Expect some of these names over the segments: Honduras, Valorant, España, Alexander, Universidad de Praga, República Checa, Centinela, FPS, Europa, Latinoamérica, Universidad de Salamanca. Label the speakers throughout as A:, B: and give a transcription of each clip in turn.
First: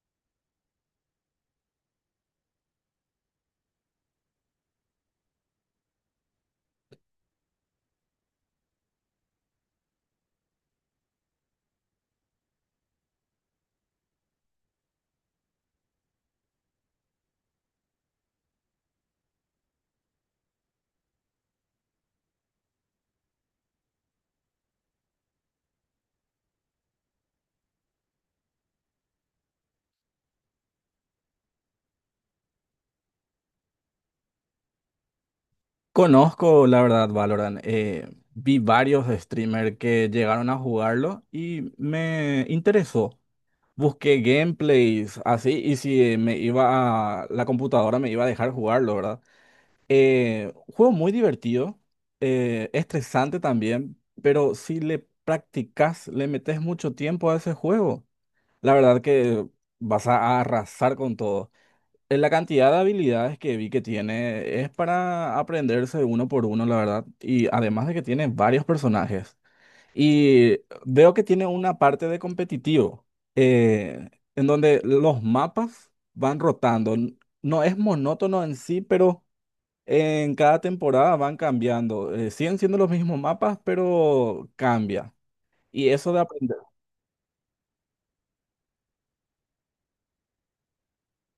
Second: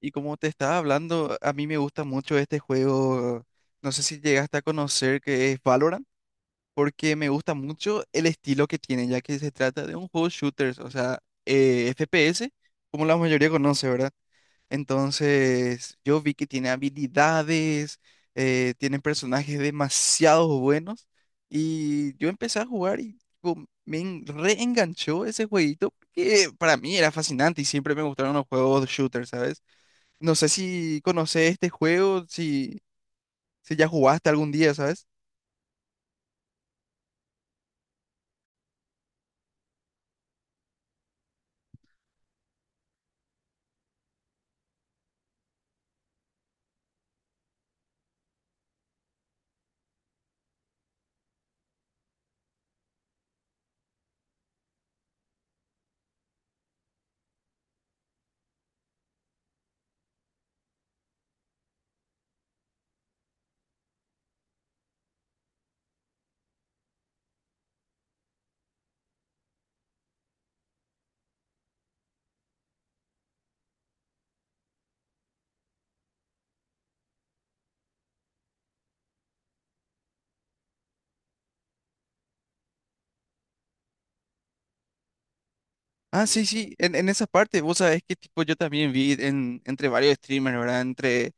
A: Y como te estaba hablando, a mí me gusta mucho este juego, no sé si llegaste a conocer que es Valorant, porque me gusta mucho el estilo que tiene, ya que se trata de un juego shooters, o sea, FPS, como la mayoría conoce, ¿verdad? Entonces, yo vi que tiene habilidades, tiene personajes demasiado buenos, y yo empecé a jugar y tipo, reenganchó ese jueguito, que para mí era fascinante y siempre me gustaron los juegos shooters, ¿sabes? No sé si conoces este juego, si ya jugaste algún día, ¿sabes?
B: Conozco, la verdad, Valorant. Vi varios streamers que llegaron a jugarlo y me interesó. Busqué gameplays así y si me iba a la computadora me iba a dejar jugarlo, ¿verdad? Juego muy divertido, estresante también, pero si le practicas, le metes mucho tiempo a ese juego, la verdad que vas a arrasar con todo. La cantidad de habilidades que vi que tiene es para aprenderse uno por uno, la verdad. Y además de que tiene varios personajes. Y veo que tiene una parte de competitivo, en donde los mapas van rotando. No es monótono en sí, pero en cada temporada van cambiando. Siguen siendo los mismos mapas, pero cambia. Y eso de
A: Ah, sí,
B: aprender,
A: sí, en esa parte, vos sabés que tipo yo también vi en, entre varios streamers, ¿verdad? Entre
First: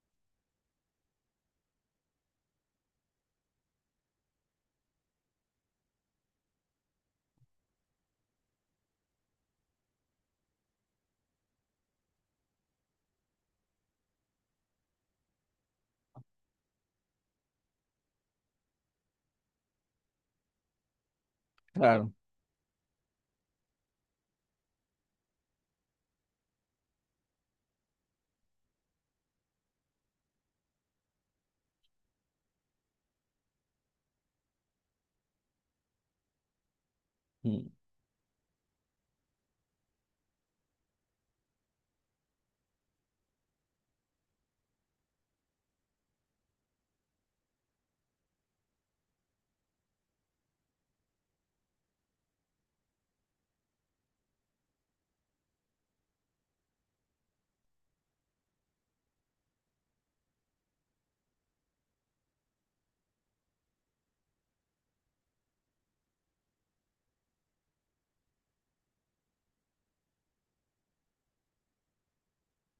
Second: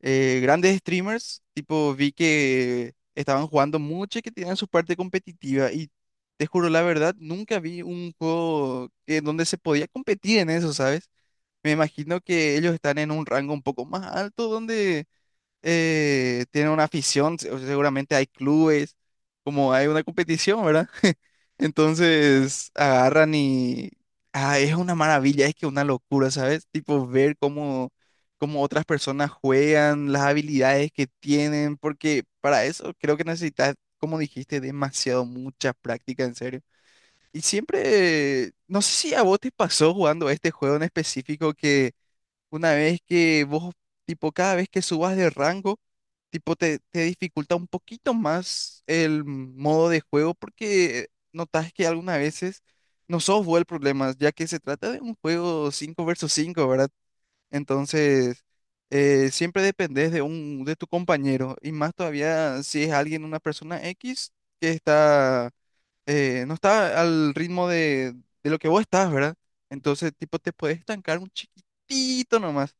A: grandes streamers, tipo vi que estaban jugando mucho y que tenían su parte competitiva y te juro la verdad, nunca vi un juego que, donde se podía competir en eso, ¿sabes? Me imagino que ellos están en un rango un poco más alto donde tiene una afición, seguramente hay clubes, como hay una competición, ¿verdad?
B: claro.
A: Entonces agarran y es una maravilla, es que una locura, ¿sabes? Tipo ver cómo, cómo otras personas juegan, las habilidades que tienen, porque para eso creo que necesitas, como dijiste, demasiado, mucha práctica, en serio. Y
B: Mm.
A: siempre, no sé si a vos te pasó jugando este juego en específico que una vez que vos, tipo, cada vez que subas de rango, tipo, te dificulta un poquito más el modo de juego porque notas que algunas veces no sos vos el problema, ya que se trata de un juego 5 versus cinco, ¿verdad? Entonces, siempre dependés de un, de tu compañero y más todavía si es alguien, una persona X que está, no está al ritmo de lo que vos estás, ¿verdad? Entonces, tipo, te puedes estancar un chiquitito nomás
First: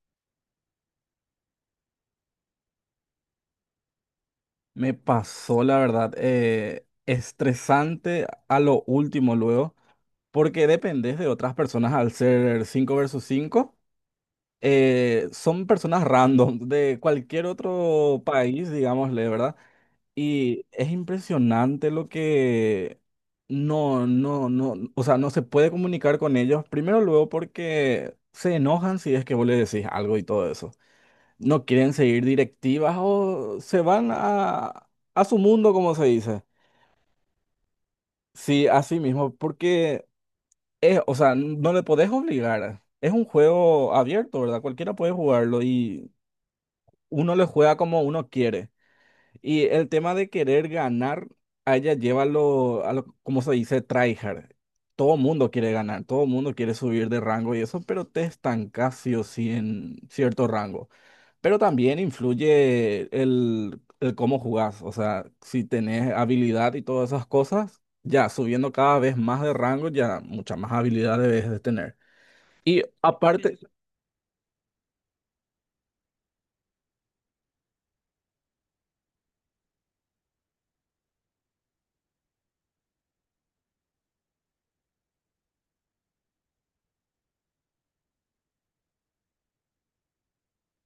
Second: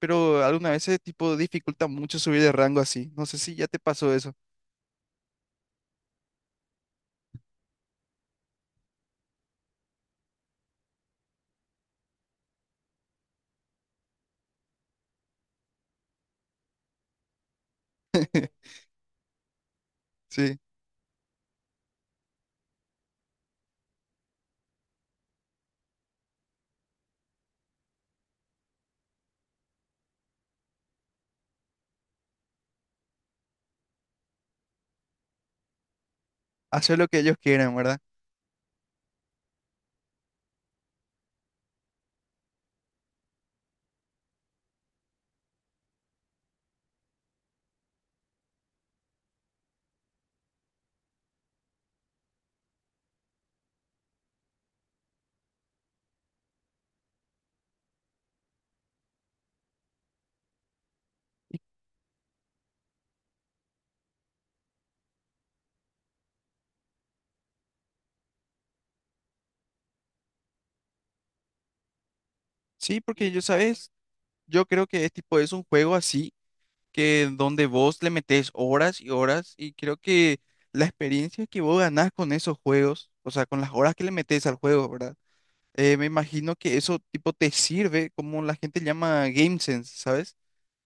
A: pero alguna vez ese tipo dificulta mucho subir de rango así. No sé si ya te pasó eso.
B: Me pasó, la verdad, estresante a lo último luego, porque dependes de otras personas al ser 5 versus 5, son personas random de cualquier otro país, digámosle, ¿verdad?
A: Sí,
B: Y es impresionante lo que, no, no, no, o sea, no se puede comunicar con ellos. Primero luego porque se enojan si es que vos le decís algo y todo eso no quieren seguir directivas o se van a su mundo, como se dice.
A: hacer lo que ellos quieran, ¿verdad?
B: Sí, así mismo, porque es, o sea, no le podés obligar. Es un juego abierto, ¿verdad? Cualquiera puede jugarlo y uno le juega como uno quiere. Y el tema de querer ganar, a ella lleva lo, a lo, como se dice, tryhard. Todo mundo quiere ganar, todo mundo quiere subir de rango y eso, pero te estancas sí o sí en cierto rango. Pero también influye el cómo jugás. O sea, si tenés habilidad y todas esas cosas, ya subiendo cada vez más de rango, ya mucha más habilidad debes de tener. Y
A: Sí, porque yo,
B: aparte,
A: ¿sabes? Yo creo que es tipo, es un juego así, que donde vos le metés horas y horas, y creo que la experiencia que vos ganás con esos juegos, o sea, con las horas que le metés al juego, ¿verdad? Me imagino que eso tipo te sirve, como la gente llama game sense, ¿sabes?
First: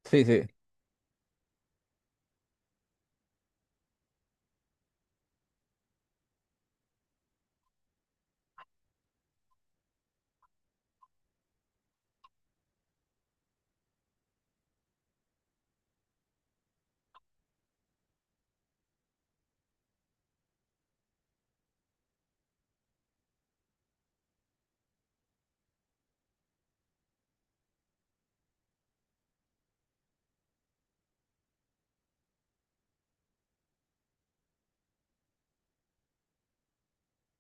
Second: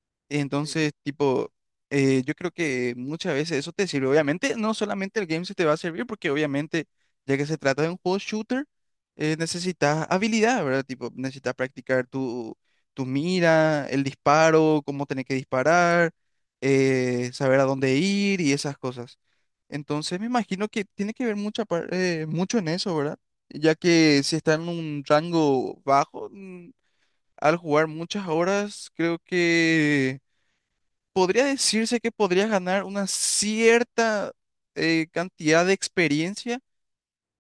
B: sí, sí.
A: Entonces, tipo, yo creo que muchas veces eso te sirve. Obviamente, no solamente el game se te va a servir, porque obviamente, ya que se trata de un juego shooter, necesitas habilidad, ¿verdad? Tipo, necesitas practicar tu, tu mira, el disparo, cómo tener que disparar, saber a dónde ir y esas cosas. Entonces, me imagino que tiene que ver mucha, mucho en eso, ¿verdad? Ya que si está en un rango bajo, al jugar muchas horas, creo que podría decirse que podrías ganar una cierta cantidad de experiencia,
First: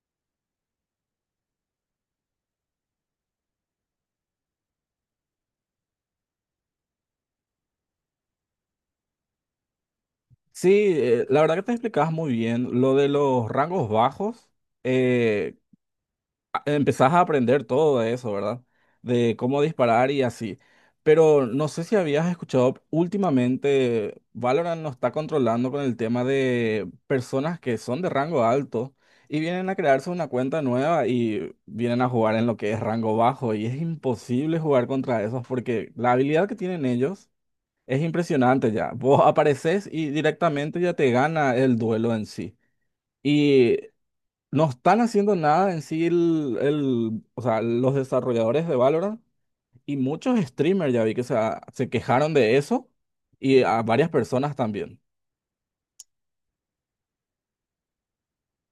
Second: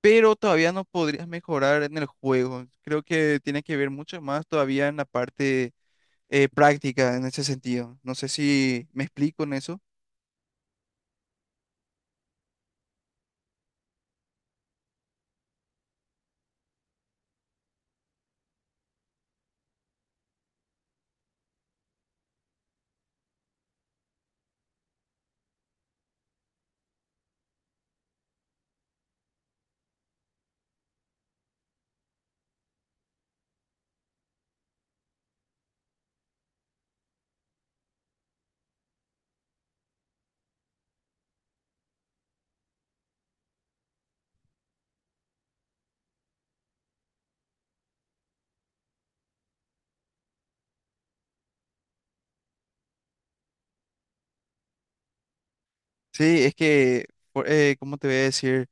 A: pero todavía no podrías mejorar en el juego. Creo que tiene que ver mucho más todavía en la parte práctica en ese sentido. No sé si me explico en eso.
B: Sí, la verdad que te explicabas muy bien lo de los rangos bajos. eh, empezás a aprender todo de eso, ¿verdad? De cómo disparar y así. Pero no sé si habías escuchado últimamente, Valorant nos está controlando con el tema de personas que son de rango alto y vienen a crearse una cuenta nueva y vienen a jugar en lo que es rango bajo y es imposible jugar contra esos porque la habilidad que tienen ellos es impresionante ya. Vos apareces y directamente ya te gana el duelo en sí. Y no están haciendo nada en sí o sea, los desarrolladores de Valorant y muchos streamers ya vi que se quejaron de eso y a varias personas también.
A: Sí, es que, ¿cómo te voy a decir?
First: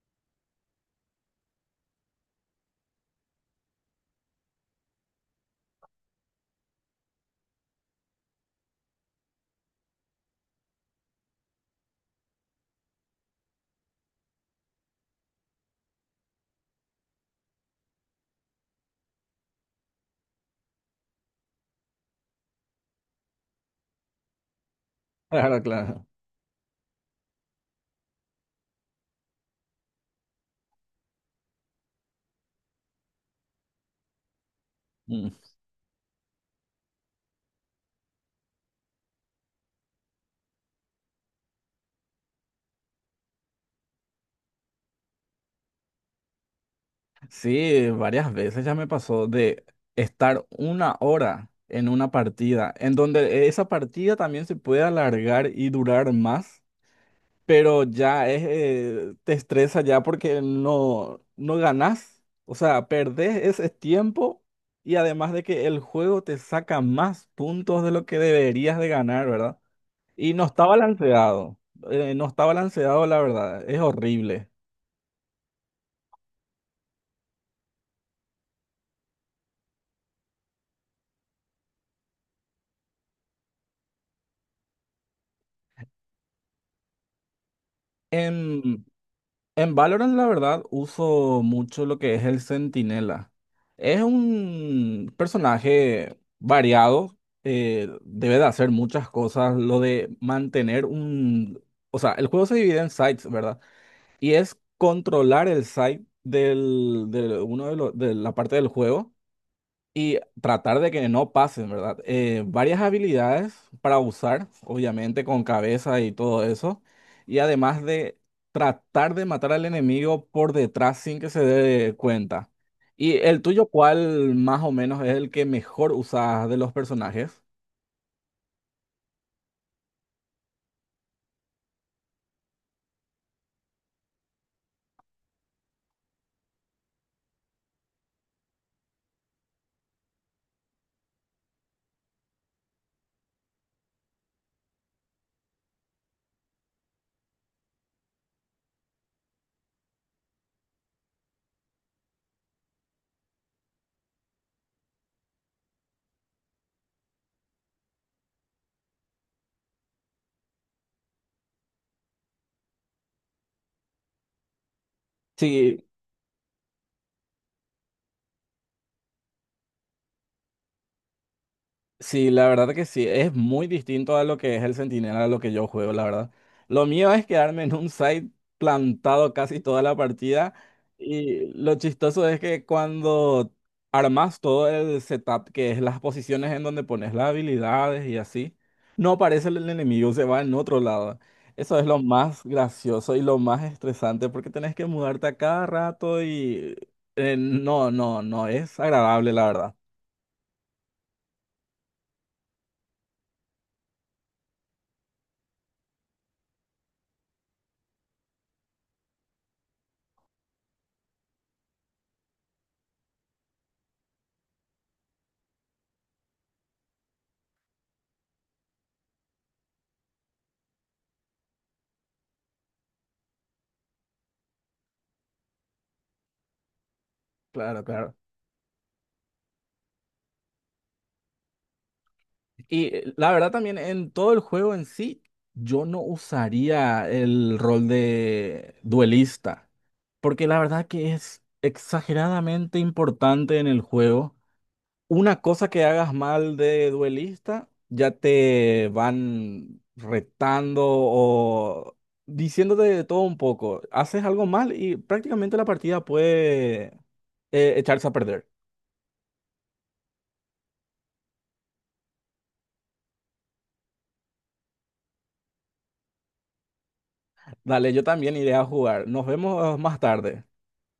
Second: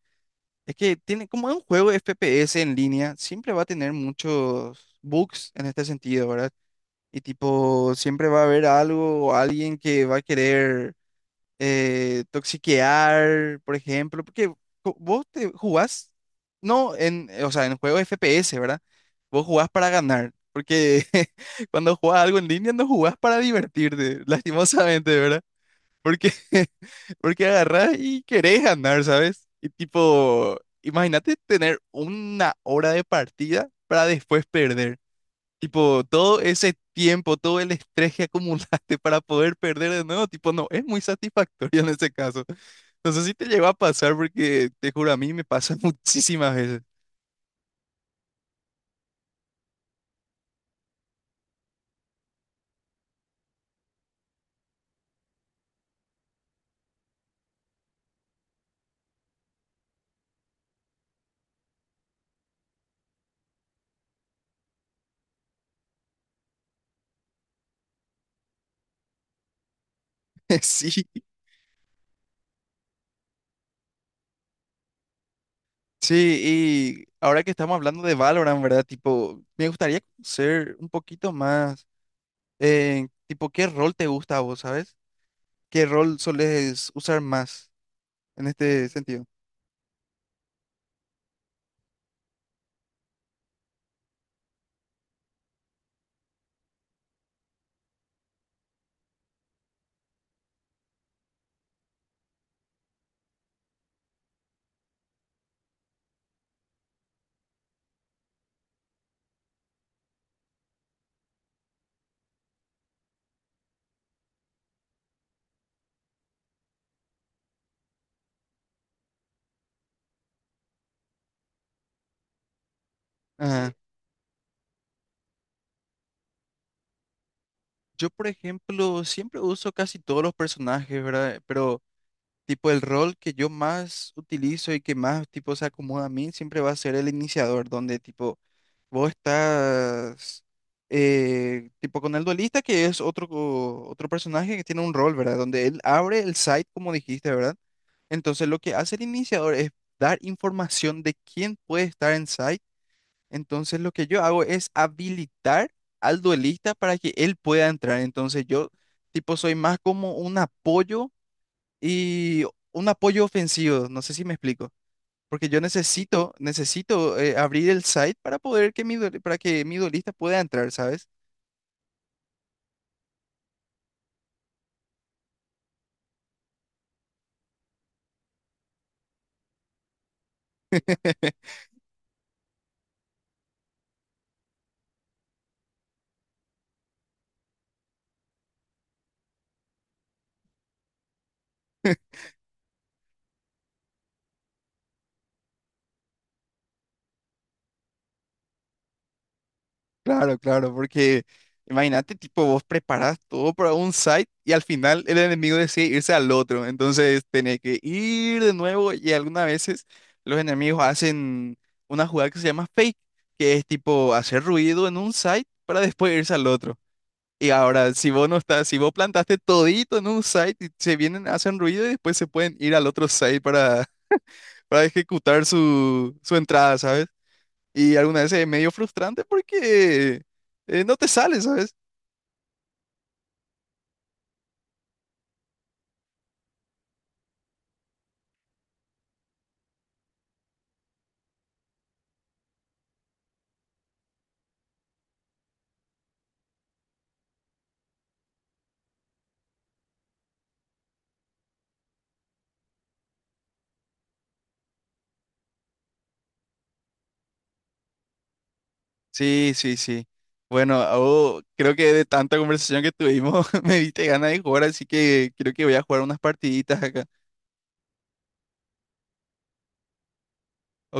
A: Es que tiene, como es un juego FPS en línea, siempre va a tener muchos bugs en este sentido, ¿verdad? Y tipo, siempre va a haber algo o alguien que va a querer toxiquear, por ejemplo, porque vos te jugás, no en, o sea, en juegos FPS, ¿verdad? Vos jugás para ganar, porque cuando jugás algo en línea no jugás para divertirte, lastimosamente, ¿verdad?
B: Claro, claro.
A: Porque, porque agarrás y querés ganar, ¿sabes? Y tipo, imagínate tener una hora de partida para después perder.
B: Mm.
A: Tipo, todo ese tiempo, todo el estrés que acumulaste para poder perder de nuevo, tipo, no, es muy satisfactorio en ese caso. No sé si te llegó a pasar porque te juro, a mí me pasa muchísimas veces.
B: Sí, varias veces ya me pasó de estar una hora en una partida, en donde esa partida también se puede alargar y durar más, pero ya es, te estresa ya porque no, no ganás, o sea, perdés ese tiempo y además de que el juego te saca más puntos de lo que deberías de ganar, ¿verdad? Y no está
A: Sí,
B: balanceado, no está balanceado, la verdad, es horrible.
A: sí, y ahora que estamos hablando de Valorant, ¿verdad? Tipo, me gustaría conocer un poquito más, tipo, ¿qué rol te gusta a vos, sabes? ¿Qué rol soles usar más en
B: Em,
A: este sentido?
B: En Valorant, la verdad, uso mucho lo que es el Centinela. Es un personaje variado, debe de hacer muchas cosas. Lo de mantener un... O sea, el juego se divide en sites, ¿verdad? Y es controlar el site del, de uno de, lo- de la parte del juego y tratar de que no pasen, ¿verdad? Varias habilidades para usar, obviamente, con cabeza y todo eso. Y además de tratar de matar al enemigo por detrás sin que se dé cuenta. ¿Y el tuyo
A: Ajá.
B: cuál más o menos es el que mejor usas de los personajes?
A: Yo, por ejemplo, siempre uso casi todos los personajes, ¿verdad? Pero tipo, el rol que yo más utilizo y que más, tipo, se acomoda a mí siempre va a ser el iniciador, donde, tipo, vos estás, tipo, con el duelista, que es otro, otro personaje que tiene un rol, ¿verdad? Donde él abre el site, como dijiste, ¿verdad? Entonces, lo que hace el iniciador es dar información de quién puede estar en site. Entonces, lo que yo hago es habilitar al duelista para que él pueda entrar. Entonces, yo, tipo, soy más como un apoyo y un apoyo ofensivo, no sé si me explico, porque yo
B: Sí,
A: necesito, necesito abrir el site para poder que mi, para que mi duelista pueda entrar, ¿sabes?
B: sí, la verdad que sí, es muy distinto a lo que es el Centinela, a lo que yo juego, la verdad. Lo mío es quedarme en un site plantado casi toda la partida, y lo chistoso es que cuando armas todo el setup, que es las posiciones en donde pones las habilidades y así, no aparece el enemigo, se va en otro lado. Eso es lo más gracioso y lo más estresante porque tenés que mudarte a cada rato y no, no, no, es agradable, la verdad.
A: Claro, claro, porque imagínate, tipo, vos preparás todo para un site y al final el enemigo decide irse al otro, entonces tenés que ir de nuevo y algunas veces los enemigos hacen una jugada que se llama fake, que es tipo hacer ruido en un site para después irse al otro. Y ahora, si vos no estás, si vos plantaste todito en un site y se vienen, hacen ruido y después se pueden ir al otro site para, para ejecutar su, su entrada, ¿sabes?
B: Claro,
A: Y
B: claro.
A: alguna vez es medio frustrante porque no te sale, ¿sabes?
B: Y la verdad también en todo el juego en sí, yo no usaría el rol de duelista, porque la verdad que es exageradamente importante en el juego. Una cosa que hagas mal de duelista, ya te van retando o diciéndote de todo un poco. Haces algo mal y prácticamente la partida puede echarse a perder.
A: Sí, sí, sí. Bueno, oh, creo que de tanta conversación que tuvimos me diste ganas de jugar, así que creo que voy a jugar unas partiditas acá.
B: Dale, yo también iré a jugar. Nos vemos más tarde.
A: ¿Ok?